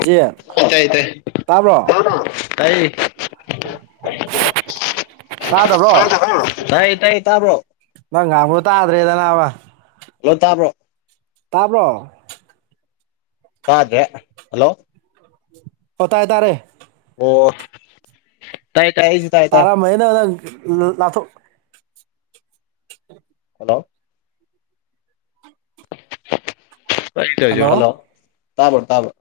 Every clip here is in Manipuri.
ꯏꯆꯦ ꯇꯥꯏ ꯇꯥꯏ ꯇꯥꯕ꯭ꯔꯣ ꯇꯥꯏ ꯇꯥꯗꯕ꯭ꯔꯣ ꯇꯥꯏ ꯇꯥꯏ ꯇꯥꯕꯔꯣ ꯅꯪ ꯉꯥꯡꯕꯨ ꯇꯥꯗ꯭ꯔꯦꯗ ꯅꯥꯕꯥ ꯂꯣ ꯇꯥꯕ꯭ꯔꯣ ꯇꯥꯕ꯭ꯔꯣ ꯇꯥꯗꯦ ꯍꯜꯂꯣ ꯑꯣ ꯇꯥꯏ ꯇꯥꯔꯦ ꯑꯣ ꯇꯥꯏ ꯇꯥꯏ ꯑꯩꯁꯤ ꯇꯥꯔꯦ ꯇꯥꯏ [unintelligible] ꯂꯥꯛꯊꯣꯛ ꯍꯜꯂꯣ [inaudible] ꯍꯜꯂꯣ ꯇꯥꯕꯔ ꯇꯥꯕꯔ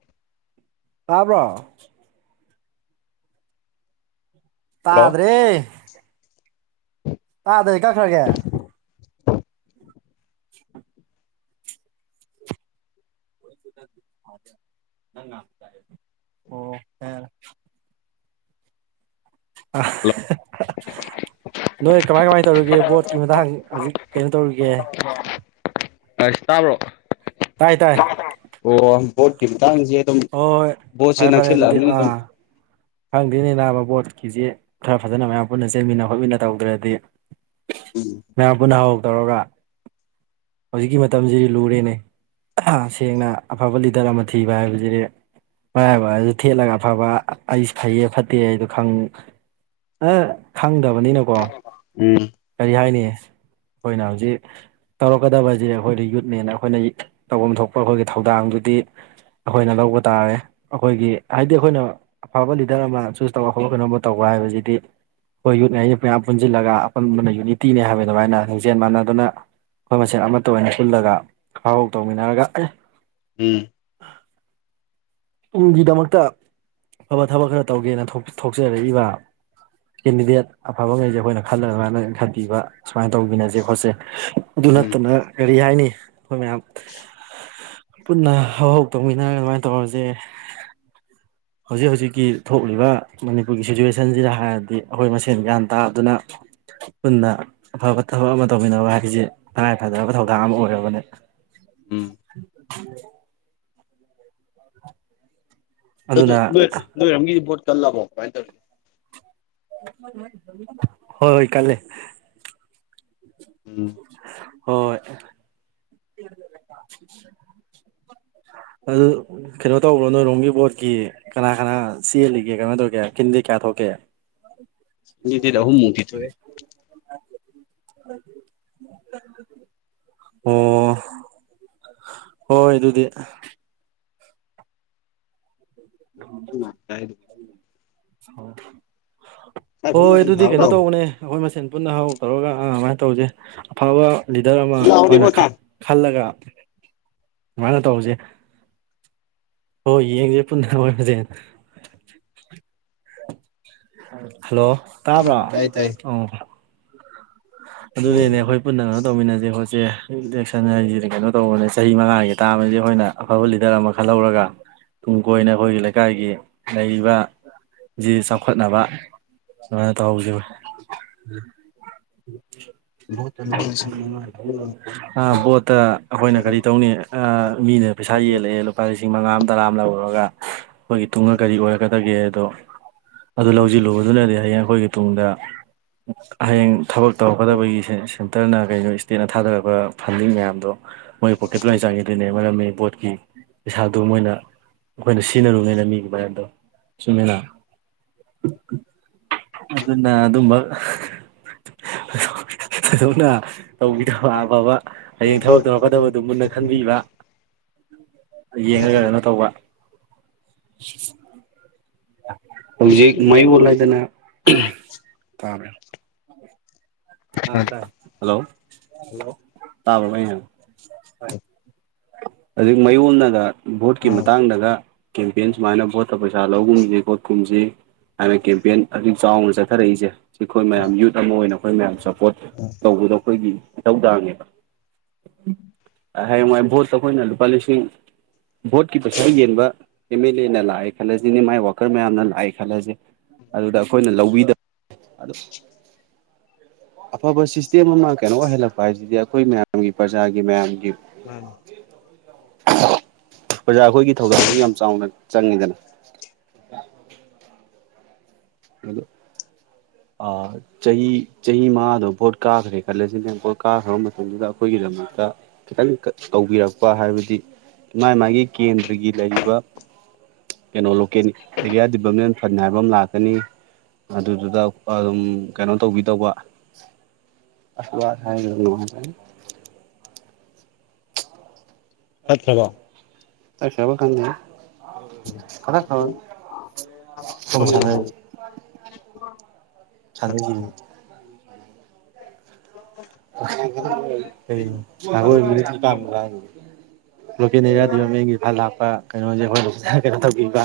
ꯇꯥꯕꯔꯣ ꯍꯜꯂꯣ ꯇꯥꯗ꯭ꯔꯦ ꯇꯥꯗꯔꯗꯤ ꯀꯛꯈꯔꯒꯦ [inaudible] [inaudible] ꯑꯣ ꯌꯥꯔꯦ ꯌꯥꯔꯦ ꯍꯜꯂꯣ [unintelligible] ꯅꯣꯏ ꯀꯃꯥꯏ ꯀꯃꯥꯏ ꯇꯧꯔꯤꯒꯦ ꯕꯣꯠꯀꯤ ꯃꯇꯥꯡ ꯍꯧꯖꯤꯛ ꯀꯩꯅꯣ ꯇꯧꯔꯤꯒꯦ ꯑꯁ ꯇꯥꯕ꯭ꯔꯣ ꯇꯥꯏ ꯇꯥꯏ ꯑꯣ ꯕꯣꯠꯀꯤ ꯃꯇꯥꯡꯖꯦ ꯑꯗꯨꯝ ꯍꯣꯏ ꯕꯣꯠꯁꯦ ꯐꯔꯦ ꯐꯔꯦ ꯑꯗꯨꯗꯤ ꯅꯛꯁꯤꯜꯂꯛꯑꯝꯅꯤꯅ ꯑꯗꯨꯝ ꯑꯥ ꯈꯪꯗꯦꯅꯦ ꯅꯥꯕ ꯕꯣꯠꯀꯤꯖꯤ ꯈꯔ ꯐꯖꯅ ꯃꯌꯥꯝ ꯄꯨꯟꯅ ꯆꯦꯟꯃꯤꯟꯅ ꯈꯣꯠꯃꯤꯟꯅ ꯇꯧꯗ꯭ꯔꯗꯤ ꯃꯌꯥꯝ ꯄꯨꯟꯅ ꯍꯧ ꯍꯧ ꯇꯧꯔꯒ ꯍꯧꯖꯤꯛꯀꯤ ꯃꯇꯝꯁꯤꯗꯤ ꯂꯨꯔꯦꯅꯦ ꯁꯦꯡꯅ ꯑꯐꯕ ꯂꯤꯗꯔ ꯑꯃ ꯊꯤꯕ ꯍꯥꯏꯕꯁꯤꯗꯤ ꯃꯔꯥꯏꯕꯁꯤ ꯊꯦꯠꯂꯒ ꯑꯐꯕ ꯑꯩꯁ ꯐꯩꯌꯦ ꯐꯠꯇꯦ ꯍꯥꯏꯗꯣ ꯈꯪ ꯑꯥ ꯈꯪꯗꯕꯅꯤꯅꯀꯣ ꯎꯝ ꯀꯔꯤ ꯍꯥꯏꯅꯤ ꯑꯩꯈꯣꯏꯅ ꯍꯧꯖꯤꯛ ꯇꯧꯔꯛꯀꯗꯕꯖꯦ ꯑꯩꯈꯣꯏꯅ ꯌꯨꯠꯃꯦꯟ ꯑꯩꯈꯣꯏꯅ ꯇꯧꯐꯝ ꯊꯣꯛꯄ ꯑꯩꯈꯣꯏꯒꯤ ꯊꯧꯗꯥꯡꯗꯨꯗꯤ ꯑꯩꯈꯣꯏꯅ ꯂꯧꯕ ꯇꯥꯔꯦ ꯑꯩꯈꯣꯏꯒꯤ ꯍꯥꯏꯗꯤ ꯑꯩꯈꯣꯏꯅ ꯑꯐꯕ ꯂꯤꯗꯔ ꯑꯃ ꯆꯨꯁ ꯇꯧꯔꯒ ꯍꯧꯠ ꯈꯣꯠꯅꯕ ꯇꯧꯕ ꯍꯥꯏꯕꯁꯤꯗꯤ ꯑꯩꯈꯣꯏ ꯌꯨꯠꯅꯤ ꯍꯥꯏꯁꯤ ꯃꯌꯥꯝ ꯄꯨꯟꯁꯤꯜꯂꯒ ꯄꯟꯕꯅ ꯌꯨꯅꯤꯇꯤꯅꯦ ꯍꯥꯏꯕ ꯑꯗꯨꯃꯥꯏꯅ ꯂꯤꯡꯖꯦꯜ ꯃꯥꯟꯅꯗꯅ ꯑꯩꯈꯣꯏ ꯃꯁꯦꯟ ꯑꯃꯠꯇ ꯑꯣꯏꯅ ꯁꯤꯜꯂꯒ ꯍꯧꯍꯧ ꯇꯧꯃꯤꯟꯅꯔꯒ ꯑꯦ ꯎꯝ ꯇꯨꯡꯒꯤꯗꯃꯛꯇ ꯑꯐꯕ ꯊꯕꯛ ꯈꯔ ꯇꯧꯒꯦꯅ ꯊꯣ ꯊꯣꯛꯆꯔꯛꯏꯕ ꯀꯦꯟꯗꯤꯗꯦꯠ ꯑꯐꯕꯉꯩꯁꯦ ꯑꯩꯈꯣꯏꯅ ꯈꯜꯂꯒ [unintelligible] ꯏꯟꯈꯠꯄꯤꯕ ꯁꯨꯃꯥꯏ ꯇꯕꯃꯤꯟꯅꯁꯦ ꯈꯣꯠꯁꯦ ꯑꯗꯨ ꯎꯝ ꯅꯠꯇꯅ ꯀꯔꯤ ꯍꯥꯏꯅꯤ ꯑꯩꯈꯣꯏ ꯃꯌꯥꯝ ꯄꯨꯟꯅ ꯍꯧꯍꯧ ꯇꯧꯃꯤꯟꯅꯔꯒ ꯑꯗꯨꯃꯥꯏ ꯇꯧꯔꯖꯦ ꯍꯧꯖꯤꯛ ꯍꯧꯖꯤꯛꯀꯤ ꯊꯣꯛꯂꯤꯕ ꯃꯅꯤꯄꯨꯔꯒꯤ ꯁꯤꯆꯨꯋꯦꯁꯟꯁꯤꯗ ꯍꯥꯏꯔꯗꯤ ꯑꯩꯈꯣꯏ ꯃꯁꯦꯟ ꯒ꯭ꯌꯥꯟ ꯇꯥꯗꯨꯅ ꯄꯨꯟꯅ ꯑꯐꯕ ꯊꯕꯛ ꯑꯃ ꯇꯧꯃꯤꯟꯅꯕ ꯍꯥꯏꯕꯗꯤ ꯇꯉꯥꯏꯐꯗꯔꯕ ꯊꯧꯗꯥꯡ ꯑꯃ ꯑꯣꯏꯔꯕꯅꯦ ꯎꯝ [inaudible] ꯅꯣꯏꯗꯤ ꯑꯗꯨꯅ ꯅꯣꯏ ꯅꯣꯏꯔꯣꯝꯒꯤ ꯚꯣꯠ ꯀꯜꯂꯕꯣ ꯀꯃꯥꯏ ꯇꯧꯔꯤ ꯍꯣꯏ ꯍꯣꯏ ꯀꯜꯂꯦ ꯎꯝ ꯍꯣꯏ ꯍꯣꯏ [inaudible] ꯑꯗꯨ ꯀꯩꯅꯣ ꯇꯧꯕ꯭ꯔꯣ ꯅꯣꯏꯔꯣꯝꯒꯤ ꯕꯣꯠꯀꯤ ꯀꯅꯥ ꯀꯅꯥ ꯆꯦꯜꯂꯤꯒꯦ ꯀꯩꯅꯣ ꯇꯧꯔꯤꯒꯦ ꯀꯦꯟꯗꯦꯠ ꯀꯌꯥ ꯊꯣꯛꯀꯦ ꯀꯦꯟꯗꯤꯗꯦꯠ ꯑꯍꯨꯝ ꯃꯨꯛꯇꯤ ꯊꯣꯛꯑꯦ ꯑꯣ ꯍꯣꯏ ꯍꯣꯏ ꯑꯗꯨꯗꯤ [unintelligible] ꯍꯣꯏ ꯑꯗꯨꯗꯤ ꯀꯩꯅꯣ ꯇꯧꯕꯅꯦ ꯑꯩꯈꯣꯏ ꯃꯁꯦꯟ ꯄꯨꯟꯅ ꯍꯧ ꯍꯧ ꯇꯧꯔꯒ ꯑꯥ ꯑꯗꯨꯃꯥꯏ ꯇꯧꯔꯖꯦ ꯑꯐꯕ ꯂꯤꯗꯔ ꯑꯃ ꯑꯩꯈꯣꯏꯅ ꯈꯜ ꯈꯜꯂꯒ ꯑꯗꯨꯃꯥꯏꯅ ꯇꯧꯕꯁꯦ ꯍꯣꯏ ꯌꯦꯡꯖꯦ ꯄꯨꯟꯅ ꯍꯣꯠꯅꯖꯦ ꯍꯜꯂꯣ ꯇꯥꯕ꯭ꯔꯣ ꯇꯥꯏ ꯇꯥꯏ ꯑꯣ ꯑꯗꯨꯅꯤꯅꯦ ꯑꯩꯈꯣꯏ ꯄꯨꯟꯅ ꯀꯩꯅꯣ ꯇꯧꯃꯤꯟꯅꯖꯦ ꯈꯣꯠꯁꯦ ꯏꯂꯦꯛꯁꯟ ꯍꯥꯏꯖꯤꯗꯤ ꯀꯩꯅꯣ ꯇꯧꯕꯅꯦ ꯆꯍꯤ ꯃꯉꯥꯒꯤ ꯇꯥꯝꯖꯤꯗꯤ ꯑꯩꯈꯣꯏꯅ ꯑꯐꯕ ꯂꯤꯗꯔ ꯑꯃ ꯈꯜꯍꯧꯔꯒ ꯇꯨꯡ ꯀꯣꯏꯅ ꯑꯩꯈꯣꯏꯒꯤ ꯂꯩꯀꯥꯏꯒꯤ ꯂꯩꯔꯤꯕ ꯖꯤ ꯆꯥꯎꯈꯠꯅꯕ ꯑꯗꯨꯃꯥꯏꯅ ꯇꯧꯍꯧꯖꯦꯕ ꯚꯣꯠꯇ [unintelligible] ꯑꯥ ꯕꯣꯠꯇ ꯑꯩꯈꯣꯏꯅ ꯀꯔꯤ ꯇꯧꯅꯤ ꯑꯥ ꯃꯤꯅ ꯄꯩꯁꯥ ꯌꯦꯜꯂꯛꯑꯦ ꯂꯨꯄꯥ ꯂꯤꯁ ꯁꯤꯡ ꯃꯉꯥ ꯑꯝ ꯇꯔꯥ ꯑꯃ ꯂꯧꯔꯨꯔꯒ ꯑꯩꯈꯣꯏꯒꯤ ꯇꯨꯡꯗ ꯀꯔꯤ ꯑꯣꯏꯔꯛꯀꯗꯒꯦ ꯑꯗꯣ ꯑꯗꯨ ꯂꯧꯖꯤꯜꯂꯨꯕꯗꯨꯅꯗꯤ ꯍꯌꯦꯡ ꯑꯈꯣꯏꯒꯤ ꯇꯨꯡꯗ ꯍꯌꯦꯡ ꯊꯕꯛ ꯇꯧꯔꯛꯀꯗꯕꯒꯤ ꯁꯦꯟ ꯁꯦꯟꯇꯔꯅ ꯀꯩꯅꯣ ꯏꯁꯇꯦꯠꯅ ꯊꯥꯗꯔꯛꯄ ꯐꯟꯗꯤꯡ ꯃꯌꯥꯝꯗꯣ ꯃꯣꯏ ꯄꯣꯀꯦꯠꯇ ꯂꯥꯏ ꯆꯪꯒꯤꯗꯣꯏꯅꯦ ꯃꯔꯝꯗꯤ ꯕꯣꯠꯀꯤ ꯄꯩꯁꯥꯗꯨ ꯃꯣꯏꯅ ꯑꯈꯣꯏꯅ ꯁꯤꯖꯤꯟꯅꯔꯨꯅꯤꯅ ꯃꯤ ꯒꯤ ꯃꯔꯟꯗꯣ ꯆꯨꯝꯃꯦꯅ ꯑꯗꯨꯅ ꯑꯗꯨꯝꯕ ꯊꯣꯏꯗꯣꯛꯅ ꯇꯧꯕꯤꯗꯕ ꯑꯐꯕ ꯍꯌꯦꯡ ꯊꯕꯛ ꯇꯧꯔꯛꯀꯗꯕꯗꯨ ꯃꯨꯟꯅ ꯈꯟꯕꯤꯕ [inaudible] ꯌꯦꯡꯉꯒ ꯀꯩꯅꯣ ꯇꯧꯕ ꯍꯧꯖꯤꯛ ꯃꯌꯣꯜ ꯃꯥꯌꯣꯜ ꯍꯥꯏꯁꯤꯅꯤ ꯍꯥꯏꯗꯅꯥ ꯇꯥꯕ꯭ꯔꯥ ꯑꯥ ꯇꯥꯏ ꯍꯜꯂꯣ ꯇꯥꯕ꯭ꯔ ꯑꯩ ꯍꯥꯏ ꯇꯥꯏ ꯍꯧꯖꯤꯛ ꯃꯌꯣꯜꯅꯒ ꯚꯣꯠꯀꯤ ꯃꯇꯥꯡꯗꯒ ꯀꯦꯝꯄꯤꯌꯟ ꯁꯨꯃꯥꯏꯅ ꯚꯣꯠꯇ ꯄꯩꯁꯥ ꯂꯧꯒꯨꯝꯖꯤ ꯈꯣꯠꯀꯨꯝꯖꯤ ꯍꯥꯏꯅ ꯀꯦꯝꯄꯤꯌꯟ ꯍꯧꯖꯤꯛ ꯆꯥꯎꯅ ꯆꯠꯊꯔꯛꯏꯁꯦ ꯁꯤ ꯑꯩꯈꯣꯏ ꯃꯌꯥꯝ ꯌꯨꯠ ꯑꯃ ꯑꯣꯏꯅ ꯑꯩꯈꯣꯏ ꯃꯌꯥꯝ ꯁꯞꯄ꯭ꯔꯣꯠ ꯑꯥ ꯇꯧꯕꯗꯣ ꯑꯩꯈꯣꯏꯒꯤ ꯏꯊꯧꯗꯥꯡꯅꯦꯕ ꯍꯌꯦꯡ ꯋꯥꯏ ꯚꯣꯠꯇ ꯑꯩꯈꯣꯏꯅ ꯂꯨꯄꯥ ꯂꯤꯁꯤꯡ ꯚꯣꯠꯀꯤ ꯄꯩꯁꯥ ꯌꯦꯟꯕ ꯑꯦꯝ ꯑꯦꯜ ꯂꯦꯅ ꯂꯥꯛꯑꯦ ꯈꯜꯂꯁꯤꯅꯦ ꯃꯥꯏ ꯋꯥꯀꯔ ꯃꯌꯥꯝꯅ ꯂꯥꯛꯑꯦ ꯈꯜꯂꯖꯤ ꯑꯗꯨꯗ ꯑꯩꯈꯣꯏꯅ ꯂꯧꯕꯤꯗꯞ ꯑꯗꯨ ꯑꯐꯕ ꯁꯤꯁꯇꯦꯝ ꯑꯃ ꯀꯩꯅꯣ ꯑꯣꯏꯍꯜꯂꯛꯄ ꯍꯥꯏꯁꯤꯗꯤ ꯑꯩꯈꯣꯏ ꯃꯌꯥꯝꯒꯤ ꯄ꯭ꯔꯖꯥꯒꯤ ꯃꯌꯥꯝꯒꯤ ꯃꯥꯟꯅꯤ ꯄ꯭ꯔꯖꯥ ꯑꯈꯣꯏꯒꯤ ꯊꯧꯗꯥꯡꯁꯨ ꯌꯥꯝ ꯆꯥꯎꯅ ꯆꯪꯉꯤꯗꯅꯥ ꯑꯗꯨ ꯑꯥ ꯆꯍꯤ ꯆꯍꯤ ꯃꯉꯥꯗꯣ ꯚꯣꯠ ꯀꯥꯈ꯭ꯔꯦ ꯈꯜꯂꯁꯤꯅꯦ ꯚꯣꯠ ꯀꯥꯈ꯭ꯔꯕ ꯃꯇꯝꯗꯨꯗ ꯑꯈꯣꯏꯒꯤꯗꯃꯛꯇ ꯈꯤꯇꯪ ꯀ ꯇꯧꯕꯤꯔꯛꯄ ꯍꯥꯏꯕꯗꯤ ꯃꯥꯥꯏ ꯃꯥꯒꯤ ꯀꯦꯟꯗ꯭ꯔꯒꯤ ꯂꯩꯔꯤꯕ ꯀꯩꯅꯣ ꯂꯣꯀꯦꯜ ꯑꯦꯔꯤꯌꯥ ꯗꯤꯕꯂꯞꯃꯦꯟ ꯐꯟ ꯍꯥꯏꯕ ꯑꯝ ꯂꯥꯛꯀꯅꯤ ꯑꯗꯨꯗꯨꯗ ꯑꯛ ꯑꯗꯨꯝ ꯀꯩꯅꯣ ꯇꯧꯕꯤꯗꯧꯕ [unintelligible] ꯇꯠꯈ꯭ꯔꯕꯣ ꯇꯠꯈꯔ꯭ꯕ ꯈꯪꯗꯦꯉꯣ ꯁꯥꯟꯅ [unintelligible] [unintelligible] ꯁꯥꯟꯅꯩꯁꯤꯅꯤ ꯆꯠꯂꯅꯤ ꯅꯠꯇꯗꯤ [unintelligible] ꯂꯣꯀꯦꯜ ꯑꯦꯔꯤꯌꯥ ꯗꯤꯕꯂꯞꯃꯦꯟꯒꯤ ꯐꯟ ꯂꯥꯛꯄ ꯀꯩꯅꯣꯁꯦ ꯑꯈꯣꯏꯒꯤ ꯀꯩꯅꯣ ꯇꯧꯕꯤꯕ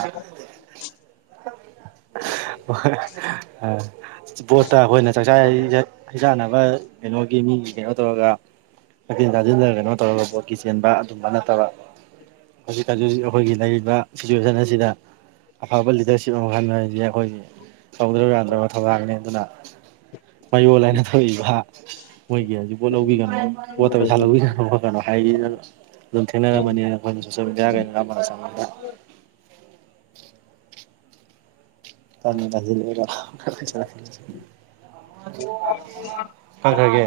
ꯕꯣꯠꯇ ꯑꯈꯣꯏꯅ ꯆꯥꯛꯆꯥꯔꯤꯖꯦ ꯍꯩꯖꯥꯟꯅꯕ ꯀꯩꯅꯣꯒꯤ ꯃꯤꯒꯤ ꯀꯩꯅꯣ ꯇꯧꯔꯒ ꯊꯛꯆꯤꯟ ꯆꯥꯁꯤꯟꯗꯒ ꯀꯩꯅꯣ ꯇꯧꯔꯒ ꯕꯣꯠꯀꯤ ꯆꯦꯟꯕ ꯑꯗꯨꯝꯕ ꯅꯠꯇꯕ ꯍꯧꯖꯤꯛꯀꯥꯟꯖꯤꯖꯤꯛ ꯑꯈꯣꯏꯒꯤ ꯂꯩꯔꯤꯕ ꯁꯤꯆꯨꯋꯦꯁꯟ ꯑꯁꯤꯗ ꯑꯐꯕ ꯂꯤꯗꯔꯁꯤꯞ ꯑꯃ ꯈꯟꯕ ꯍꯥꯏꯕꯁꯦ ꯑꯈꯣꯏꯒꯤ ꯇꯧꯗ꯭ꯔꯕ ꯌꯥꯗ꯭ꯔꯕ ꯊꯕꯛꯅꯤ ꯗꯨꯅ ꯃꯌꯣꯜ ꯍꯥꯏꯅ ꯊꯣꯛꯏꯕ ꯃꯣꯏꯒꯤ ꯍꯥꯏꯖꯤꯛ ꯄꯣꯠ ꯂꯧꯕꯤꯒꯅꯨ ꯕꯣꯠꯇ ꯄꯩꯁꯥ ꯂꯧꯕꯤꯒꯅꯨ ꯀꯩꯅꯣ ꯍꯥꯏꯔꯤꯗꯅ ꯑꯗꯨꯝ ꯊꯦꯡꯅꯔꯝꯃꯅꯤꯅ ꯑꯈꯣꯏꯅ ꯁꯣꯁꯤꯑꯦꯜ ꯃꯦꯗꯤꯌꯥ ꯒꯩ ꯅꯝꯃꯒꯥ ꯆꯪꯕꯗ ꯇꯟꯕꯨ ꯇꯟꯁꯟꯂꯛꯑꯦꯗ ꯀꯛꯈꯔ꯭ ꯒꯦ